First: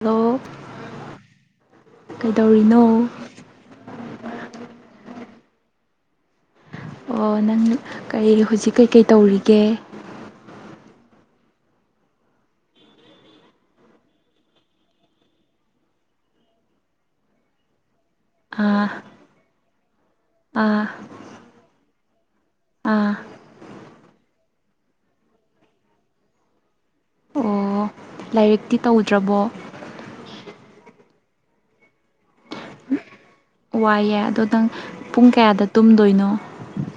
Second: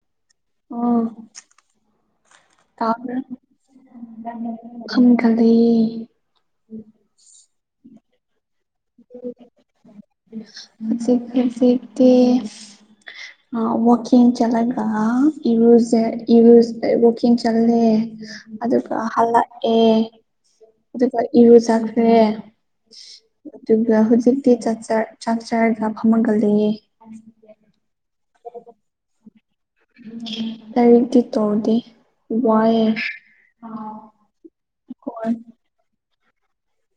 hello ꯑꯣ ꯀꯩꯗꯧꯔꯤ [unintelligible] ꯑꯣ ꯅꯪ ꯀꯔꯤ ꯍꯧꯖꯤꯛ ꯀꯩꯀꯩ ꯇꯧꯔꯤꯒꯦ ꯍꯨꯖꯤꯛ ꯍꯨꯖꯤꯛꯇꯤ [unintelligible] ꯑ ꯋꯥꯀꯤꯡ ꯆꯂꯒ ꯏꯔꯨꯖ ꯏꯔꯣ ꯋꯥꯀꯤꯡ ꯆꯜꯂꯦ ꯑꯗꯨꯒ ꯑꯥ ꯍꯜꯂꯛꯑꯦ ꯑꯥ ꯑꯗꯨꯒ ꯏꯔꯨ ꯆꯈ꯭ꯔꯦ ꯑꯥ ꯑꯗꯨꯒ ꯍꯧꯖꯤꯛꯇꯤ ꯆꯥꯛꯆ ꯆꯥꯛꯆꯥꯔꯒ ꯐꯝꯃꯨꯡꯗ ꯂꯩꯌꯦ [unintelligible] ꯑꯣ ꯂꯥꯏꯔꯤꯛꯇꯤ ꯇꯧꯗ꯭ꯔꯕꯣ ꯂꯥꯏꯔꯤꯛꯇꯤ ꯇꯧꯗꯦ ꯋꯥꯏ ꯋꯥꯏꯑꯦ ꯑꯗꯣ ꯅꯪ ꯄꯨꯡ ꯀꯌꯥꯗ ꯇꯨꯝꯗꯣꯏꯅꯣ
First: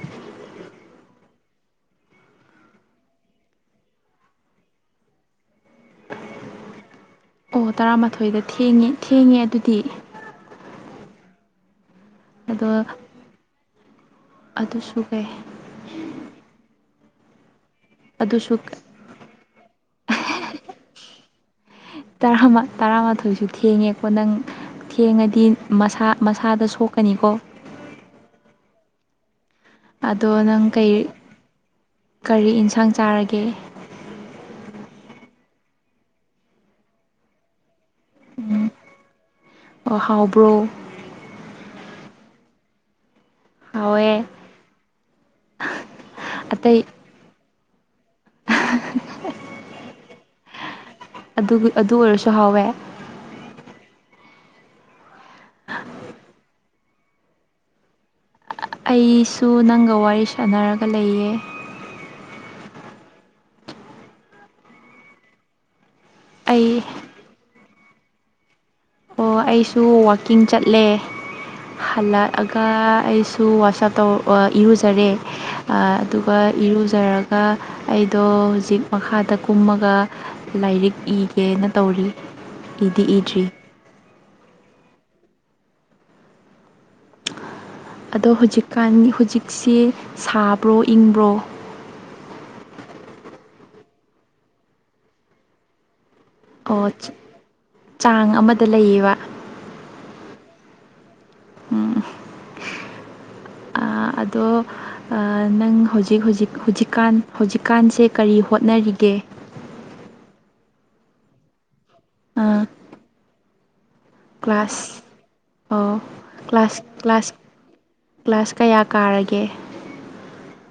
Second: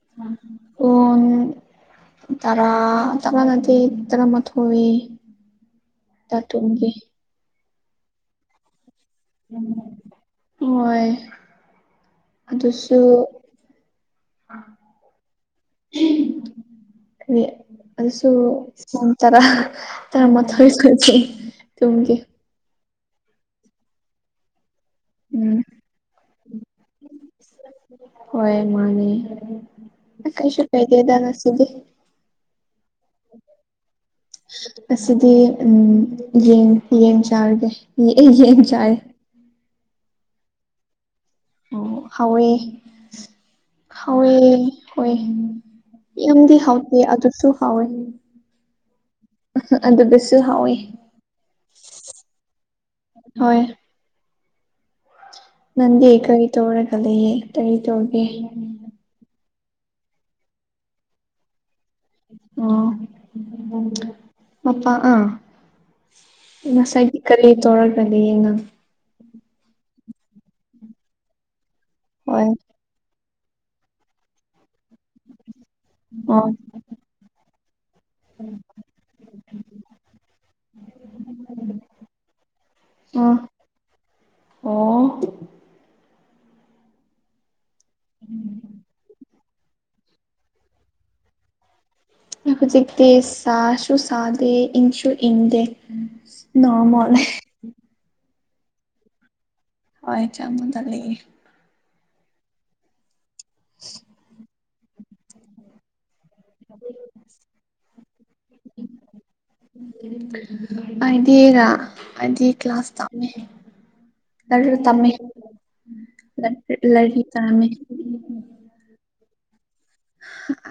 [unintelligible] ꯇꯔꯥ ꯇꯔꯥ ꯅꯠꯇꯦ ꯇꯔꯥꯃꯊꯣꯏꯋꯏ [unintelligible] ꯑꯣ ꯇꯔꯥꯃꯥꯊꯣꯏꯗ ꯊꯦꯡꯉꯦ ꯊꯦꯡꯉꯦ ꯑꯗꯨꯗꯤ ꯍꯣꯏ ꯑꯗꯣ ꯑꯗꯨꯁꯨ ꯑꯗꯨꯁꯨ ꯀꯩ [unintelligible] ꯑꯗꯨꯁꯨ ꯄꯨꯡ ꯇꯔꯥ ꯇꯔꯥꯃꯥꯊꯥꯏ [unintelligible] ꯥ ꯇꯔꯥꯃꯥꯊꯣꯏꯁꯨ ꯊꯦꯡꯉꯦꯀꯣ ꯅꯪ ꯊꯦꯡꯉꯗꯤ ꯎꯝ ꯃꯁꯥ ꯃꯁꯥꯗ ꯁꯣꯛꯀꯅꯤꯀꯣ ꯍꯣꯏ ꯃꯥꯅꯦ ꯑꯗꯣ ꯀꯩꯁꯨ ꯅꯪ ꯀꯩ ꯀꯥꯏꯗꯦꯗ ꯉꯁꯤꯗꯤ ꯀꯔꯤ ꯏꯟꯁꯥꯡ ꯆꯥꯔꯒꯦ ꯑꯁꯤꯗꯤ ꯎꯝ ꯌꯦꯡ ꯆꯥꯔꯒꯦ ꯌꯦꯡ ꯆꯥꯔꯦ ꯑꫭ ꯍꯥꯎꯕ꯭ꯔꯣ ꯑꯣ ꯍꯥꯎꯋꯦ ꯍꯥꯎꯋꯦ ꯍꯣꯏ ꯌꯥꯝꯗꯤ ꯑꯇꯩ ꯍꯥꯎꯇꯦ ꯑꯗꯨꯁꯨ ꯍꯥꯎꯋꯦ [unintelligible] ꯑꯗꯨꯗꯁꯨ ꯍꯥꯎꯋꯤ ꯑꯗꯨ ꯑꯗꯨ ꯑꯣꯏꯔꯁꯨ ꯍꯥꯎꯋꯦ ꯍꯣꯏ ꯅꯪꯗꯤ ꯀꯔꯤ ꯇꯧꯔꯒꯂꯩꯌꯦ ꯀꯔꯤ ꯇꯧꯒꯦ ꯑꯩꯁꯨ ꯅꯪꯒ ꯋꯥꯔꯤ ꯁꯥꯟꯅꯔꯒ ꯂꯩꯌꯦ ꯑꯣ ꯃꯄꯥ ꯑꯥ ꯑꯩ ꯉꯁꯥꯏꯒꯤ ꯀꯂꯤ ꯇꯧꯔꯒꯅꯤ ꯌꯦꯡꯉꯝ ꯑꯣ ꯑꯩꯁꯨ ꯋꯥꯛꯀꯤꯡ ꯆꯠꯂꯦ ꯍꯣꯏ ꯍꯜꯂꯛꯑꯒ ꯑꯩꯁꯨ ꯋꯥꯆꯞ ꯇꯣ ꯑ ꯏꯔꯨꯖꯔꯦ ꯑ ꯑꯗꯨꯒ ꯑꯣ ꯏꯔꯨꯖꯔꯒ ꯑꯩꯗꯣ ꯍꯧꯖꯤꯛ ꯃꯈꯥꯗ ꯀꯨꯝꯃꯒ ꯂꯥꯏꯔꯤꯛ ꯏꯒꯦꯅ ꯇꯧꯔꯤ ꯏꯗꯤ ꯑ ꯏꯗ꯭ꯔꯤ ꯑꯣ ꯑꯗꯣ ꯍꯧꯖꯤꯛꯀꯥꯟ ꯍꯧꯖꯤꯛꯁꯤ ꯁꯥꯕ꯭ꯔꯣ ꯏꯪꯕ꯭ꯔꯣ ꯍꯧꯖꯤꯛꯇꯤ ꯁꯥꯁꯨ ꯁꯥꯗꯦ ꯏꯪꯁꯨ ꯏꯪꯗꯦ ꯑꯣ ꯅꯣꯔꯃꯜ ꯆꯤꯛ ꯆꯥꯡ ꯑꯃꯗ ꯂꯩꯑꯕ ꯍꯣꯏ ꯆꯥꯡ [unintelligible] ꯂꯩꯌꯦ ꯎꯝ ꯑꯥ ꯑꯗꯣ ꯑ ꯅꯪ ꯍꯧꯖꯤꯛ ꯍꯧꯖꯤꯛ ꯍꯧꯖꯤꯛ ꯍꯧꯖꯤꯛꯀꯥꯟ ꯍꯧꯖꯤꯛꯀꯥꯟꯁꯦ ꯀꯔꯤ ꯍꯣꯠꯅꯔꯤꯒꯦ ꯑꯩꯗꯤꯔꯥ ꯑꯩꯗꯤ ꯑꯥ ꯀ꯭ꯂꯥꯁ ꯇꯝꯃꯤ [unintelligible] ꯀ꯭ꯂꯥꯁ ꯇꯝꯃꯤ ꯑꯣ ꯀ꯭ꯂꯥꯁ ꯂꯥꯏꯔꯤꯛ ꯀ꯭ꯂꯥꯁ ꯇꯝꯃꯤ ꯀ꯭ꯂꯥꯁ ꯀꯌꯥ ꯀꯥꯔꯒꯦ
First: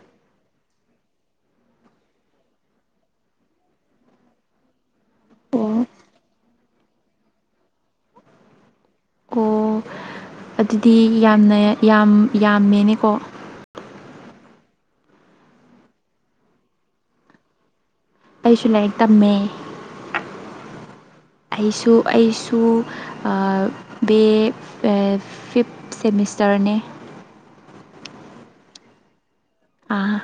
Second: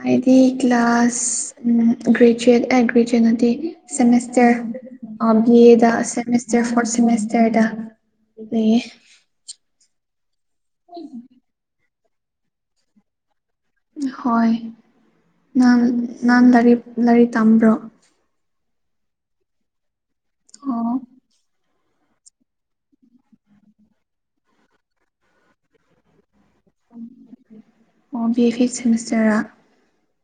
ꯑꯩꯗꯤ ꯀ꯭ꯂꯥꯁ ꯎꯝ ꯒ꯭ꯔꯦꯖꯌꯣꯏꯠ ꯑꯦ ꯒ꯭ꯔꯦꯖꯌꯣꯏꯠ ꯅꯠꯇꯦ ꯁꯦꯃꯤꯁꯇꯔ ꯑ ꯕꯤ ꯑꯣ ꯑꯦꯗ ꯁꯦꯃꯦꯁꯇꯔ ꯐꯣꯔꯠ ꯁꯦꯃꯤꯁꯇꯔꯗ ꯂꯩꯌꯦ ꯑꯣ ꯑꯗꯨꯗꯤ ꯌꯥꯝꯅ ꯌꯥꯝ ꯌꯥꯝꯃꯦꯅꯦꯀꯣ ꯍꯣꯏ ꯅꯪ ꯅꯪ ꯂꯥꯏꯔꯤ ꯂꯥꯏꯔꯤꯛ ꯇꯝꯕ꯭ꯔꯣ ꯑꯩꯁꯨ ꯂꯥꯏꯔꯤꯛ ꯇꯝꯃꯦ ꯑꯣ ꯑꯩꯁꯨ ꯑꯩꯁꯨ ꯑꯥ ꯕꯤꯑꯦ ꯐꯤꯞ ꯁꯦꯃꯤꯁꯇꯔꯅꯦ ꯑꯣ ꯕꯤ ꯑꯦ ꯐꯤꯞ ꯁꯦꯃꯤꯁꯇꯔꯔꯥ ꯑꯥ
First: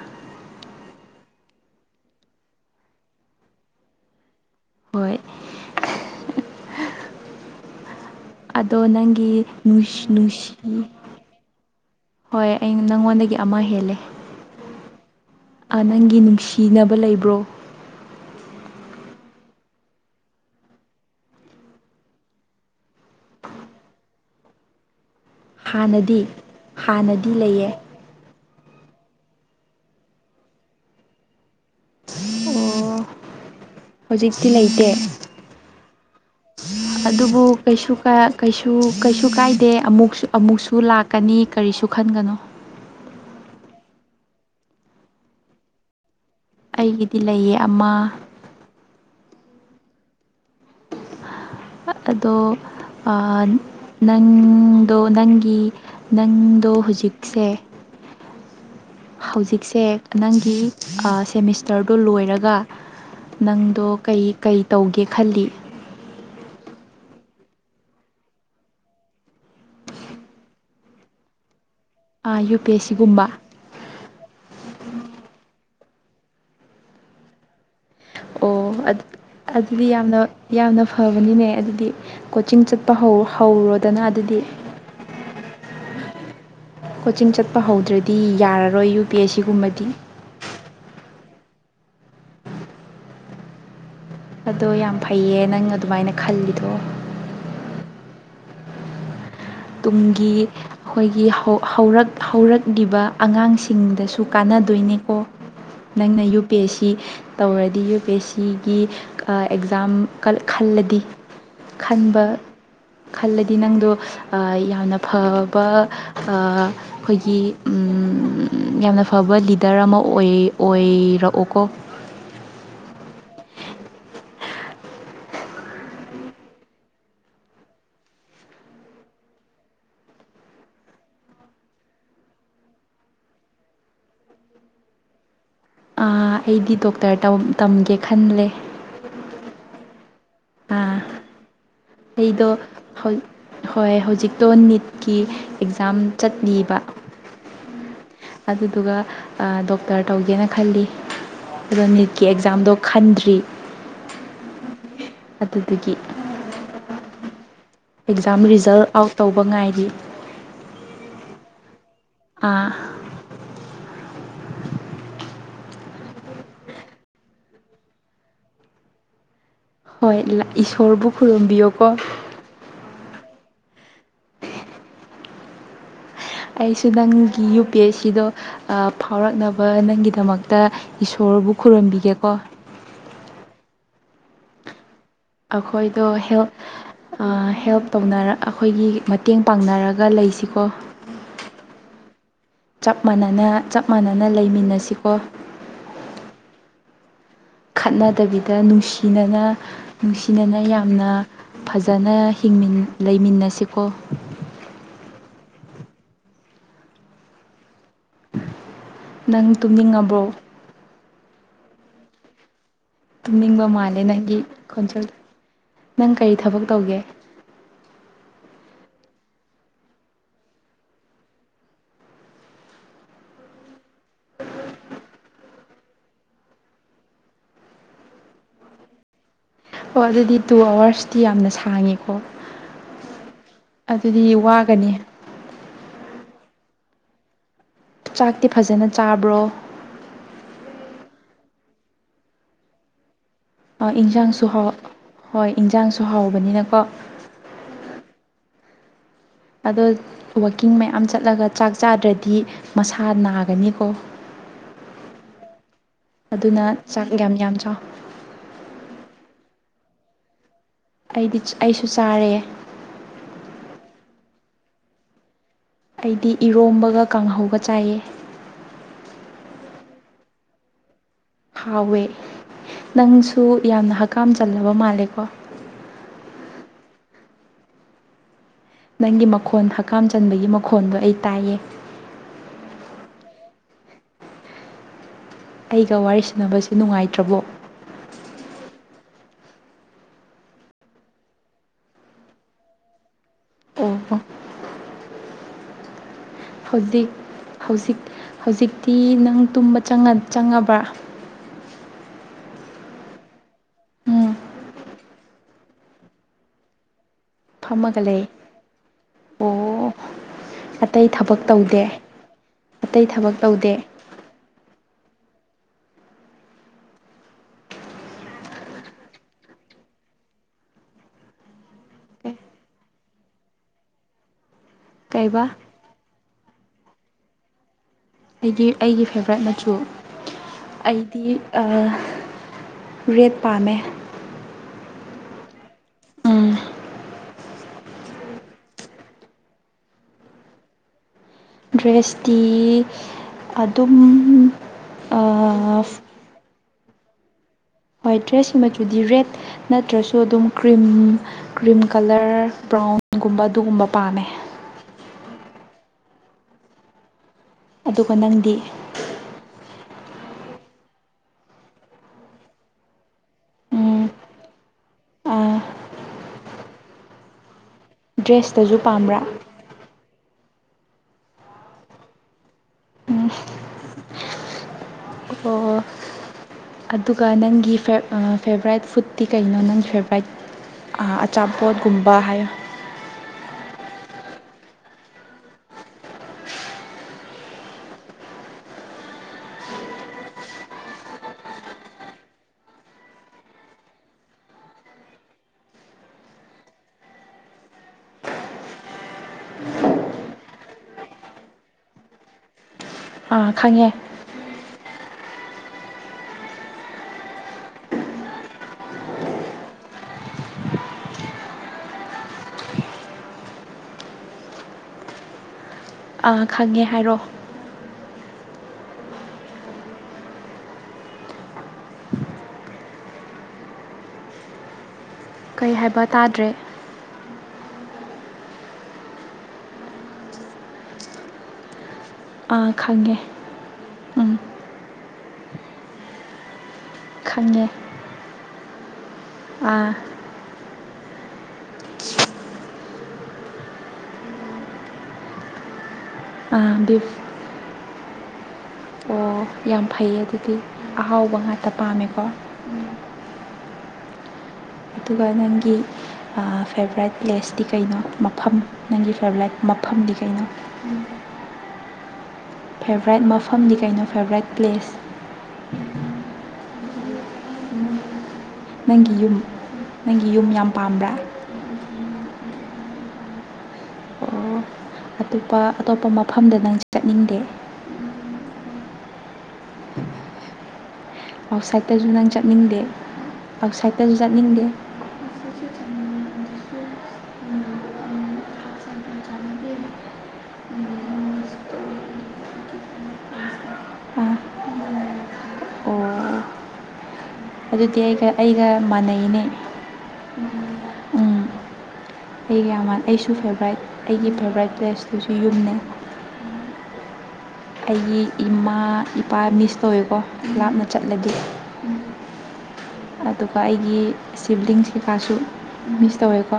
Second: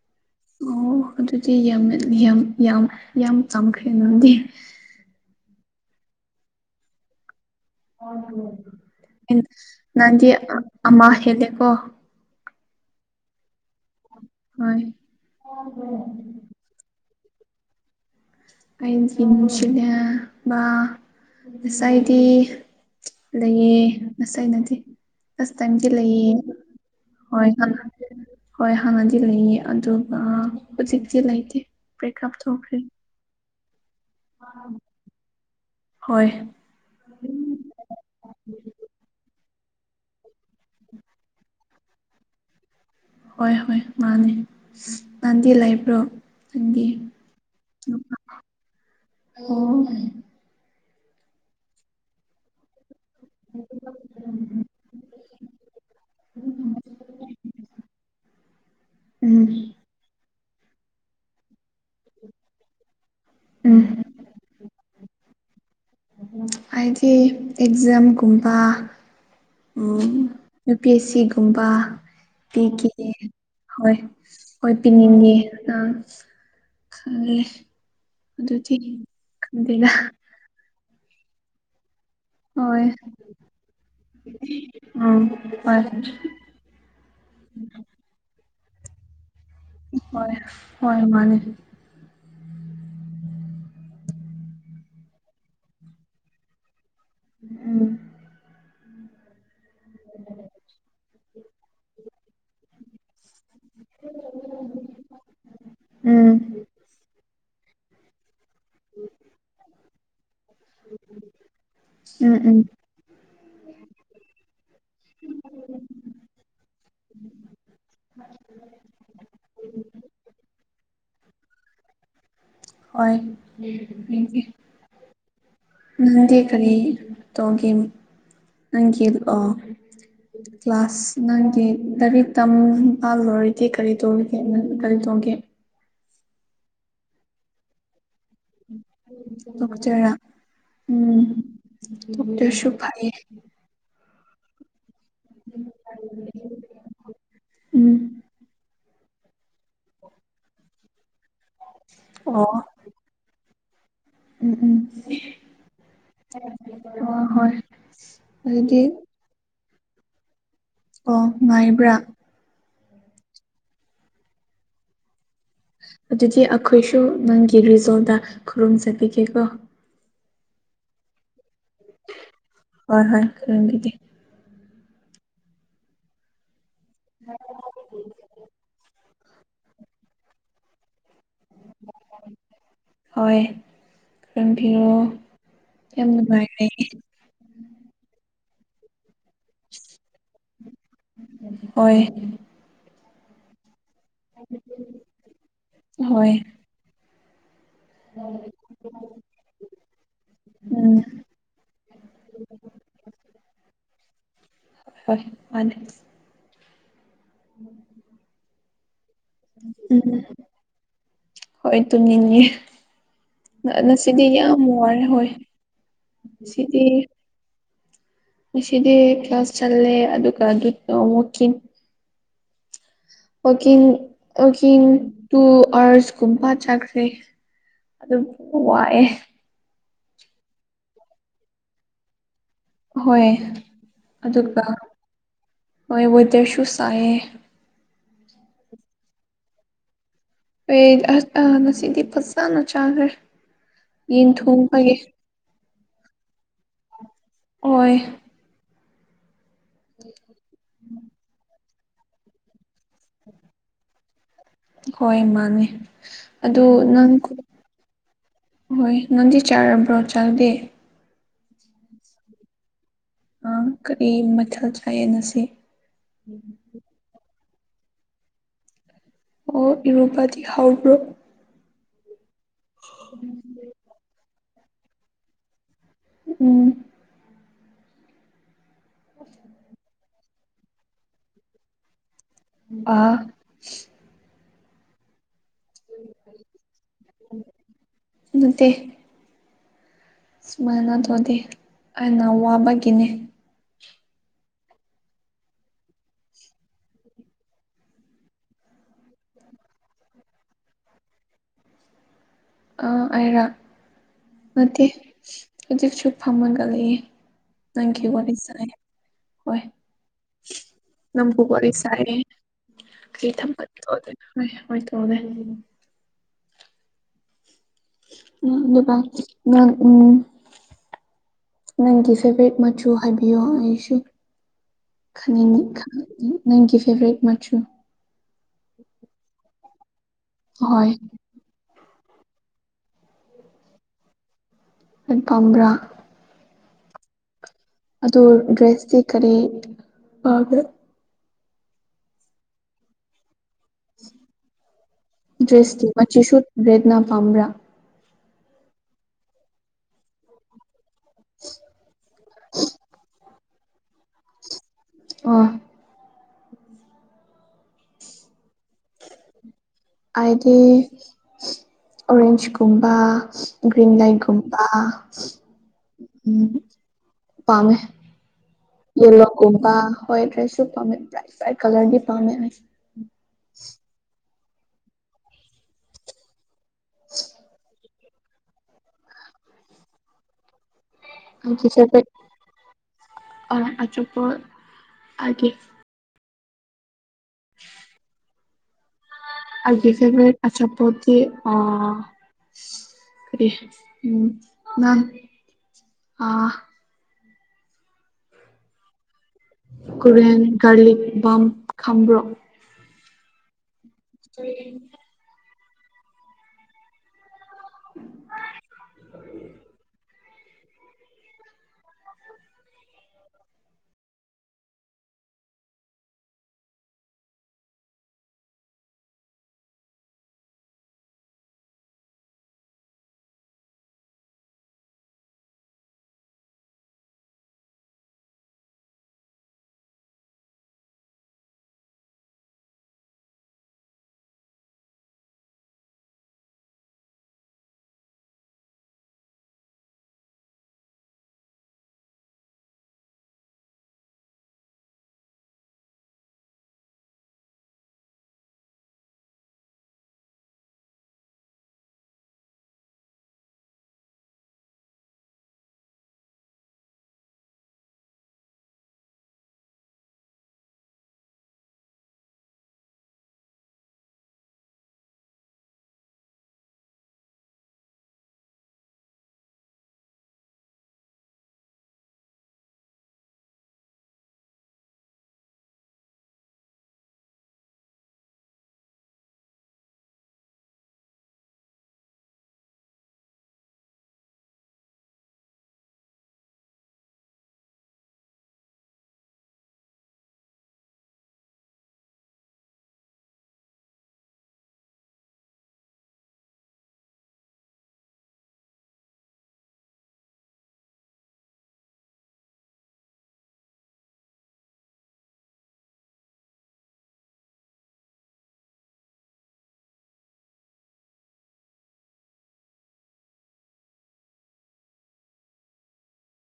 ꯑꯣ ꯑꯗꯨꯗꯤ ꯌꯥꯝ ꯌꯥꯝ ꯌꯥꯝ ꯌꯥꯝ ꯇꯝꯈ꯭ꯔꯦ ꯑꯗꯨꯗꯤ ꯍꯣꯏ [unintelligible] ꯑꯗꯣ ꯅꯪꯒꯤ ꯅꯨꯡꯁꯤ ꯅꯪꯗꯤ ꯅꯨꯡꯁꯤ ꯑꯃ ꯍꯦꯜꯂꯦꯀꯣ ꯍꯣꯏ ꯑꯩꯅ ꯅꯪꯉꯣꯟꯗꯒꯤ ꯑꯃ ꯍꯦꯜꯂꯦ ꯍꯣꯏ ꯑꯥ ꯅꯪꯒꯤ ꯅꯨꯡꯁꯤꯅꯕ ꯂꯩꯕ꯭ꯔꯣ ꯑꯩꯗꯤ ꯅꯨꯡꯁꯤꯅ ꯕꯥ ꯑꯁ ꯑꯩꯗꯤ ꯂꯩꯌꯦ ꯉꯁꯥꯏꯅꯗꯤ ꯐꯔꯁ ꯇꯥꯏꯝꯗꯤ ꯍꯥꯟꯅꯗꯤ ꯂꯩꯌꯦ ꯍꯥꯟꯅꯗꯤ ꯍꯣꯏ ꯂꯩꯌꯦ ꯍꯣꯏ ꯍꯥꯟꯅꯗꯤ ꯂꯩꯌꯦ ꯑꯗꯨꯒ ꯍꯧꯖꯤꯛꯇꯤ ꯂꯩꯇꯦ ꯕꯔꯦꯛ ꯑꯞ ꯇꯧꯈ꯭ꯔꯦ ꯑꯣ ꯍꯧꯖꯤꯛꯇꯤ ꯂꯩꯇꯦ ꯍꯣꯏ ꯑꯗꯨꯕꯨ ꯀꯩꯁꯨ ꯀꯥ ꯀꯩꯁꯨ ꯀꯩꯁꯨ ꯀꯥꯏꯗꯦ ꯑꯃꯨꯛꯁꯨ ꯑꯃꯨꯛꯁꯨ ꯂꯥꯛ ꯀꯅꯤ ꯀꯔꯤꯁꯨ ꯈꯟꯒꯅꯨ ꯍꯣꯏ ꯍꯣꯏ ꯃꯥꯅꯤ ꯅꯟꯗꯤ ꯂꯩꯕ꯭ꯔꯣ ꯅꯪꯗꯤ ꯑꯩꯒꯤꯗꯤ ꯂꯩꯌꯦ ꯑꯃ ꯅꯨꯄꯥ ꯑꯣ ꯑꯗꯣ ꯑꯥ ꯅꯪꯗꯣ ꯅꯪꯒꯤ ꯅꯪꯗꯣ ꯍꯧꯖꯤꯛꯁꯦ ꯎꯝ ꯍꯧꯖꯤꯛꯁꯦ ꯅꯪꯒꯤ ꯑꯥ ꯁꯦꯃꯤꯁꯇꯔꯗꯣ ꯂꯣꯏꯔꯒ ꯅꯪꯗꯣ ꯎꯝ ꯀꯩ ꯀꯩ ꯇꯧꯒꯦ ꯈꯜꯂꯤ ꯑꯩꯗꯤ ꯑꯦꯛꯖꯥꯝꯒꯨꯝꯕ ꯎꯝ ꯌꯨ ꯄꯤ ꯑꯦ ꯁꯤꯒꯨꯝꯕ ꯌꯨ ꯄꯤ ꯑꯦꯁ ꯄꯤꯈꯤꯒꯦ ꯁꯤꯒꯨꯝꯕ ꯍꯣꯏ ꯍꯣꯏ ꯄꯤꯅꯤꯡꯉꯦ ꯅꯪ ꯈꯜꯂꯦ ꯑꯣ ꯑꯗꯨꯗꯤ ꯑꯗꯨ ꯑꯗꯨꯗꯤ ꯈꯪꯗꯦꯗ ꯌꯥꯝꯅ ꯌꯥꯝꯅ ꯐꯕꯅꯤꯅꯦ ꯑꯗꯨꯗꯤ ꯀꯣꯆꯤꯡ ꯍꯣꯏ ꯆꯠꯄ ꯍꯧ ꯍꯧꯔꯣꯗꯅ ꯑꯗꯨꯗꯤ ꯎꯝ ꯍꯣꯏ ꯀꯣꯆꯤꯡ ꯆꯠꯄ ꯍꯧꯗ꯭ꯔꯗꯤ ꯌꯥꯔꯔꯣꯏ ꯌꯨ ꯄꯤ ꯑꯦꯁ ꯁꯤꯒꯨꯝꯕꯗꯤ ꯍꯣꯏ ꯍꯣꯏ ꯃꯥꯅꯤ ꯑꯗꯣ ꯌꯥꯝ ꯐꯩꯌꯦ ꯅꯪ ꯑꯗꯨꯃꯥꯏꯅ ꯈꯜꯂꯤꯗꯣ ꯎꯝ ꯇꯨꯡꯒꯤ ꯑꯩꯈꯣꯏ ꯒꯤ ꯍꯧ ꯍꯧꯔꯛ ꯍꯧꯔꯛꯂꯤꯕ ꯑꯉꯥꯡꯁꯤꯡꯗꯁꯨ ꯀꯥꯟꯅꯗꯣꯏꯅꯦꯀꯣ ꯅꯪꯅ ꯎꯝ ꯌꯨ ꯄꯤ ꯑꯦꯁ ꯁꯤ ꯇꯧꯔꯗꯤ ꯌꯨ ꯄꯤ ꯑꯦꯁ ꯁꯤꯒꯤ ꯑꯥ ꯑꯦꯛꯖꯥꯝ ꯈꯜꯂꯗꯤ ꯈꯟꯕ ꯎꯝ ꯎꯝ ꯈꯜꯂꯗꯤ ꯅꯪꯗꯣ ꯑꯥ ꯌꯥꯝꯅ ꯐꯕ ꯑꯥ ꯑꯩꯈꯣꯏꯒꯤ ꯎꯝ ꯌꯥꯝꯅ ꯐꯕ ꯂꯤꯗꯔ ꯑꯃ ꯑꯣꯏ ꯑꯣꯏꯔꯛꯑꯣꯀꯣ ꯍꯣꯏ [unintelligible] ꯅꯪꯗꯤ ꯀꯔꯤ ꯇꯧꯒꯦ ꯅꯪꯒꯤ ꯑꯣ [inaudible] ꯀ꯭ꯂꯥꯁ ꯅꯪꯒꯤ ꯂꯥꯏꯔꯤꯛ ꯇꯝꯕ ꯂꯣꯏꯔꯗꯤ ꯀꯔꯤ ꯇꯧꯔꯤꯒꯦ ꯀꯔꯤ ꯇꯧꯒꯦ ꯑꯥ ꯑꯩꯗꯤ ꯗꯣꯛꯇꯔ ꯇꯧ ꯇꯝꯒꯦ ꯈꯜꯂꯦ [inaudible] ꯑꯥ ꯎꯝ ꯑꯩꯗꯣ ꯑꯗꯨꯁꯨ ꯐꯩꯌꯦ ꯍꯣꯏ ꯍꯧꯖꯤꯛꯇꯣ ꯅꯤꯠ ꯀꯤ ꯑꯦꯛꯖꯥꯝ ꯆꯠꯂꯤꯕ ꯎꯝ ꯑꯗꯨꯗꯨꯒ ꯑꯥ ꯗꯣꯛꯇꯔ ꯇꯧꯒꯦꯅ ꯈꯜꯂꯤ ꯑꯗꯣ ꯅꯤꯠꯀꯤ ꯑꯣ ꯑꯦꯛꯖꯥꯝꯗꯣ ꯈꯟꯗ꯭ꯔꯤ ꯑꯗꯨꯗꯨꯒꯤ ꯑꯣ ꯍꯣꯏ ꯑꯦꯛꯖꯥꯝ ꯔꯤꯖꯜ ꯑꯗꯨꯗꯤ ꯑꯥꯎꯠ ꯇꯧꯕ ꯉꯥꯏꯔꯤ ꯑꯣ ꯉꯥꯏꯕ꯭ꯔꯥ ꯑꯥ ꯑꯗꯨꯗꯤ ꯑꯩꯈꯣꯏꯁꯨ ꯅꯪꯒꯤ ꯔꯤꯖꯜꯗ ꯈꯨꯔꯨꯝꯖꯕꯤꯒꯦꯀꯣ ꯍꯣꯏ ꯏꯁꯣꯔꯕꯨ ꯈꯨꯔꯨꯝꯕꯤꯌꯨꯀꯣ ꯍꯣꯏ ꯍꯣꯏ [inaudible] [unintelligible] ꯑꯩꯁꯨ ꯅꯪꯒꯤ ꯌꯨ ꯄꯤ ꯑꯦꯁ ꯁꯤꯗꯣ ꯑꯥ ꯐꯥꯎꯔꯛꯅꯕ ꯅꯪꯒꯤꯗꯃꯛꯇ ꯏꯁꯣꯔꯕꯨ ꯈꯨꯔꯨꯝꯕꯤꯒꯦꯀꯣ ꯍꯣꯏ ꯈꯨꯔꯨꯝꯕꯤꯔꯣꯑꯣ ꯑꯩꯈꯣꯏꯗꯣ ꯍꯦꯜꯞ ꯑꯥ ꯍꯦꯜꯞ ꯇꯧꯅꯔ ꯑꯩꯈꯣꯏꯒꯤ ꯃꯇꯦꯡ ꯄꯥꯡꯅꯔꯒ ꯂꯩꯁꯤꯀꯣ ꯍꯣꯏ ꯆꯞ ꯃꯥꯟꯅꯅ ꯆꯞ ꯃꯥꯟꯅꯅ ꯂꯩꯃꯤꯟꯅꯁꯤꯀꯣ ꯍꯣꯏ ꯈꯠꯅꯗꯕꯤꯗ ꯅꯨꯡꯁꯤꯅꯅ ꯅꯨꯡꯁꯤꯅꯅ ꯎꯝ ꯌꯥꯝꯅ ꯐꯖꯅ ꯍꯤꯡ ꯂꯩꯃꯤꯟꯅꯁꯤꯀꯣ ꯍꯣꯏ ꯃꯥꯅꯦ [unintelligible] ꯅꯪ ꯎꯝ ꯇꯨꯝꯅꯤꯡꯉꯕ꯭ꯔꯣ ꯍꯣꯏ ꯇꯨꯝꯅꯤꯡꯉꯦ ꯇꯨꯝꯅꯤꯡꯕ ꯃꯥꯜꯂꯦ ꯉꯁꯤꯗꯤ ꯅꯪꯒꯤ ꯌꯥꯝ ꯋꯥꯔꯦ ꯈꯣꯟꯖꯦꯜ ꯍꯣꯏ ꯅꯪ ꯀꯔꯤ ꯊꯕꯛ ꯁꯤꯗꯤ ꯇꯧꯒꯦ ꯉꯁꯤꯗꯤ ꯀ꯭ꯂꯥꯁ ꯆꯜꯂꯦ ꯑꯗꯨꯒ ꯑꯗꯨꯗ ꯋꯀꯤꯡ ꯋꯥꯀꯤꯡ ꯋꯥꯀꯤꯡ ꯇꯨ ꯑꯥꯋꯔꯁꯀꯨꯝꯕ ꯆꯥꯈ꯭ꯔꯦ ꯑꯗꯨꯝ ꯋꯥꯑꯦ ꯑꯣ ꯑꯗꯨꯗꯤ ꯇꯨ ꯑꯥꯋꯥꯔꯁꯇꯤ ꯌꯥꯝꯅ ꯁꯥꯡꯉꯦꯀꯣ ꯍꯣꯏ ꯑꯗꯨꯗꯤ ꯑꯗꯨꯒ ꯋꯥꯒꯅꯤ ꯍꯣꯏ ꯑꯣꯏꯣꯏꯇꯁꯨ ꯁꯥꯏꯌꯦ ꯆꯥꯛꯇꯤ ꯐꯖꯅ ꯆꯥꯕ꯭ꯔꯣ ꯑ ꯉꯁꯤꯗꯤ ꯐꯖꯁꯥꯅ ꯆꯥꯈ꯭ꯔꯦ ꯌꯦꯟ ꯏꯟꯖꯥꯡꯁꯨ ꯍꯥꯎ ꯊꯣꯡꯕꯒꯤ ꯍꯣꯏ ꯏꯟꯖꯥꯡꯁꯨ ꯍꯥꯎꯕꯅꯤꯅꯀꯣ ꯑꯣꯏ ꯑꯗꯣ ꯋꯥꯛꯀꯤꯡ ꯃꯌꯥꯝ ꯆꯠꯂꯒ ꯆꯥꯛ ꯆꯥꯗ꯭ꯔꯗꯤ ꯃꯁꯥ ꯅꯥꯒꯅꯤꯀꯣ ꯍꯣꯏ ꯃꯥꯅꯦ ꯑꯗꯨ ꯑꯗꯨꯅ ꯆꯥꯛ ꯅꯪ ꯌꯥꯝ ꯌꯥꯝ ꯆꯥꯎ ꯍꯣꯏ ꯅꯪꯗꯤ ꯆꯥꯔꯕ꯭ꯔꯣ ꯆꯥꯗꯦ ꯑꯩꯗꯤ ꯑꯩꯁꯨ ꯆꯥꯔꯦ ꯀꯔꯤ ꯃꯊꯦꯜ ꯆꯥꯏꯌꯦꯅꯁꯤ ꯑꯩꯗꯤ ꯏꯔꯣꯝꯕꯒ ꯀꯥꯡꯍꯧꯒ ꯆꯥꯏꯌꯦ ꯑꯣ ꯏꯔꯨꯕꯗꯤ ꯍꯧꯎꯕ꯭ꯔꯣ ꯍꯥꯎꯋꯦ ꯅꯪꯁꯨ ꯌꯥꯝꯅ ꯍꯀꯥꯝ ꯆꯜꯂꯕ ꯃꯥꯜꯂꯦꯀꯣ ꯎꯝ ꯅꯪꯒꯤ ꯃꯈꯣꯟ ꯍꯀꯥꯝ ꯆꯟꯕꯒꯤ ꯃꯈꯣꯟꯗꯣ ꯑꯩ ꯇꯥꯏꯌꯦ ꯑꯥ ꯑꯩꯒ ꯋꯥꯔꯤ ꯁꯥꯟꯅꯕꯁꯤ ꯅꯨꯡꯉꯥꯏꯇ꯭ꯔꯕꯣ ꯅꯠꯇꯦ ꯁꯨꯃꯥꯏꯅ ꯑꯗꯨꯧꯗꯤ ꯑꯩꯅ ꯋꯥꯕꯒꯤꯅꯦ ꯑꯣ ꯑꯣ ꯍꯧꯖꯤꯛ ꯍꯧꯖꯤꯛ ꯍꯧꯖꯤꯛꯇꯤ ꯅꯪ ꯇꯨꯝꯕ ꯆꯪꯉꯕ꯭ꯔꯥ ꯑꯔ ꯎꯝ ꯅꯠꯇꯦ ꯍꯧꯖꯤꯛꯁꯨ ꯐꯃꯒꯂꯌꯦ ꯐꯝꯃꯒ ꯅꯪꯈꯤ ꯂꯩ ꯋꯥꯔꯤ ꯁꯥꯏ ꯍꯣꯏ ꯑꯣ ꯑꯇꯩ ꯊꯕꯛ ꯅꯪꯒꯨ ꯋꯥꯔꯤ ꯋꯥꯔꯤ ꯇꯧꯗꯦ ꯁꯔꯦ ꯑꯇꯩ ꯀꯩ ꯊꯕꯛ ꯇꯧꯗꯦ ꯊꯝꯄꯗ ꯍꯣꯏ ꯍꯣꯏ ꯍꯗ ꯍ [unintelligible] ꯅꯪꯒꯤ ꯐꯦꯚꯔꯦꯠ ꯃꯆꯨ ꯍꯥꯏꯕꯤꯌꯣ ꯑꯩꯁꯨ ꯀꯩꯕꯥ ꯅꯪꯒꯤ ꯐꯦꯚꯔꯦꯠ ꯃꯆꯨ ꯑꯩꯗꯤ ꯑꯩꯒꯤ ꯐꯦꯕꯣꯔꯥꯏꯠ ꯃꯆꯨ ꯍꯣꯏ ꯑꯩꯗꯤ ꯔꯦꯠ ꯄꯥꯝꯃꯦ ꯂ ꯄꯕ꯭ꯔꯥ ꯎꯝ ꯑꯗ ꯗ꯭ꯔꯦꯁꯇꯤ ꯀꯔꯤ ꯄꯥꯕ꯭ꯔꯥ ꯗ꯭ꯔꯦꯁꯇꯤ ꯑꯗꯨꯝ ꯔꯦꯠꯅꯥ ꯄꯥꯝꯕ꯭ꯔꯥ ꯋꯥꯏꯠ ꯗ꯭ꯔꯦꯁꯀꯤ ꯃꯆꯨꯗꯤ ꯔꯦꯠ ꯅꯠꯇ꯭ꯔꯁꯨ ꯑꯗꯨꯝ ꯀ꯭ꯔꯤꯝ ꯀ꯭ꯔꯤꯝ ꯀꯂꯔ ꯕ꯭ꯔꯥꯎꯟꯒꯨꯝꯕ ꯑꯗꯨꯒꯨꯝꯕ ꯄꯥꯝꯃꯦ ꯑꯣ ꯑꯗꯨꯒ ꯅꯪꯗꯤ ꯑꯥꯏꯗꯤ ꯑꯣꯔꯦꯟꯖꯀꯨꯝꯕ ꯒ꯭ꯔꯤꯟ ꯎꯝ ꯂꯥꯏꯠꯒꯨꯝꯕ ꯑꯥ ꯎꯝ ꯄꯥꯝꯃꯦ ꯗ꯭ꯔꯦꯁꯇꯁꯨ ꯄꯥꯝꯕ꯭ꯔꯥ ꯌꯦꯜꯂꯣꯒꯨꯝꯕ ꯍꯣꯏ ꯗ꯭ꯔꯦꯁꯁꯨ ꯄꯥꯝꯃꯦ ꯄ꯭ꯔꯥꯏꯠ ꯄ꯭ꯔꯥꯏꯠ ꯀꯂꯔꯗꯤ ꯄꯥꯝꯃꯦꯁꯦ ꯎꯝ ꯑꯣ ꯑꯗꯨꯒ ꯅꯪꯒꯤ ꯐꯦꯕꯣꯔꯥꯏꯠ ꯐꯨꯗꯠꯇꯤ ꯀꯩꯅꯣ ꯅꯪ ꯐꯦꯕꯣꯔꯥꯏꯠ ꯑꯆꯥꯄꯣꯠꯒꯨꯝꯕ ꯍꯥꯏ ꯑꯣꯔꯥꯡ ꯑꯆꯨꯞꯄ ꯍꯥꯏꯒꯦ [inaudible] ꯑꯒ ꯐꯦꯜꯦ ꯑꯆꯥꯄꯗꯤ ꯑ ꯀ ꯎꯝ ꯅꯥꯟ ꯑ ꯀꯔꯤ ꯒꯥꯔꯤ ꯕꯥꯝ ꯈꯥꯝꯕ꯭ꯔꯣꯛ ꯑꯥ ꯈꯪꯉꯦ [unintelligible] ꯈꯪꯉꯦ ꯍꯥꯏꯔꯛꯑꯣ ꯀꯩ ꯍꯥꯏꯕ ꯇꯥꯗ꯭ꯔꯦ ꯑꯥ ꯈꯪꯉꯦ ꯎꯝ ꯈꯪꯉꯦ ꯑꯥ ꯗꯤ ꯑꯣ ꯌꯥꯝ ꯐꯩꯌꯦ ꯑꯗꯨꯗꯤ ꯑꯍꯥꯎꯕ ꯉꯥꯛꯇ ꯄꯥꯝꯃꯦꯀꯣ ꯑꯗꯨꯒ ꯅꯪꯒꯤ ꯐꯦꯕꯣꯔꯥꯏꯠ ꯄ꯭ꯂꯦꯁꯇꯤ ꯀꯩꯅꯣ ꯃꯐꯝ ꯅꯪꯒꯤ ꯐꯦꯕꯣꯔꯥꯏꯠ ꯃꯐꯝꯗꯤ ꯀꯩꯅꯣ ꯎꯝ ꯐꯦꯕꯣꯔꯥꯏꯠ ꯃꯐꯝꯗꯤ ꯀꯩꯅꯣ ꯐꯦꯕꯣꯔꯥꯏꯠ ꯄ꯭ꯂꯦꯁ ꯅꯪꯒꯤ ꯌꯨꯝ ꯅꯪꯒꯤ ꯌꯨꯝ ꯌꯥꯝ ꯄꯥꯝꯕ꯭ꯔꯥ ꯑꯣ ꯑꯇꯣꯞꯄ ꯑꯇꯣꯞꯄ ꯃꯐꯝꯗ ꯅꯪ ꯆꯠꯅꯤꯡꯗꯦ ꯑꯥꯎꯠꯁꯥꯏꯠꯇꯁꯨ ꯅꯪ ꯆꯠꯅꯤꯡꯗꯦ ꯑꯥꯎꯠꯁꯥꯏꯠꯇꯁꯨ ꯆꯠꯅꯤꯡꯗꯦ ꯆ ꯁꯦꯟꯇꯔ ꯆ ꯑꯣ [unintelligible] ꯑꯗꯨꯗꯤ ꯑꯩꯒ ꯑꯩꯒ ꯃꯥꯟꯅꯩꯅꯦ ꯎꯝ ꯑꯩꯒ ꯌꯥꯝ ꯋꯥ ꯑꯩꯁꯨ ꯐꯦꯕꯣꯔꯥꯏꯠ ꯑꯩꯒꯤ ꯐꯦꯕꯣꯔꯥꯏꯠ ꯄ꯭ꯂꯦꯁꯇꯨꯁꯨ ꯌꯨꯝꯅꯦ ꯑꯩꯒꯤ ꯏꯃꯥ ꯏꯄꯥ ꯃꯤꯁ ꯇꯧꯋꯦꯀꯣ ꯂꯥꯞꯅ ꯆꯠꯂꯗꯤ ꯑꯗꯨꯒ ꯑꯩꯒꯤ ꯁꯤꯕ꯭ꯂꯤꯡꯁ ꯀꯩꯀꯥꯁꯨ ꯃꯤꯁ ꯇꯧꯋꯦꯀꯣ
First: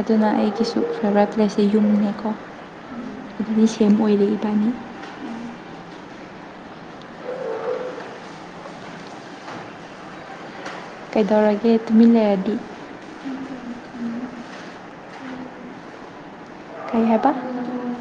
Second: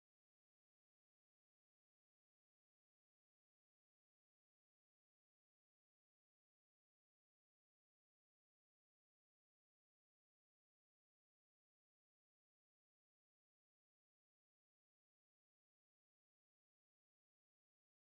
ꯑꯗꯨꯅ ꯑꯩꯒꯤꯁꯨ ꯐꯦꯚꯣꯔꯥꯏꯠ ꯄ꯭ꯂꯦꯁꯁꯦ ꯌꯨꯝꯅꯤꯀꯣ ꯑꯗꯨꯗꯤ ꯁꯦꯝ ꯑꯣꯏꯔꯦ ꯏꯕꯥꯅꯤ ꯀꯩꯗꯧꯔꯒꯦ ꯇꯨꯃꯤꯟ ꯂꯩꯔꯗꯤ ꯀꯩ ꯍꯥꯏꯕ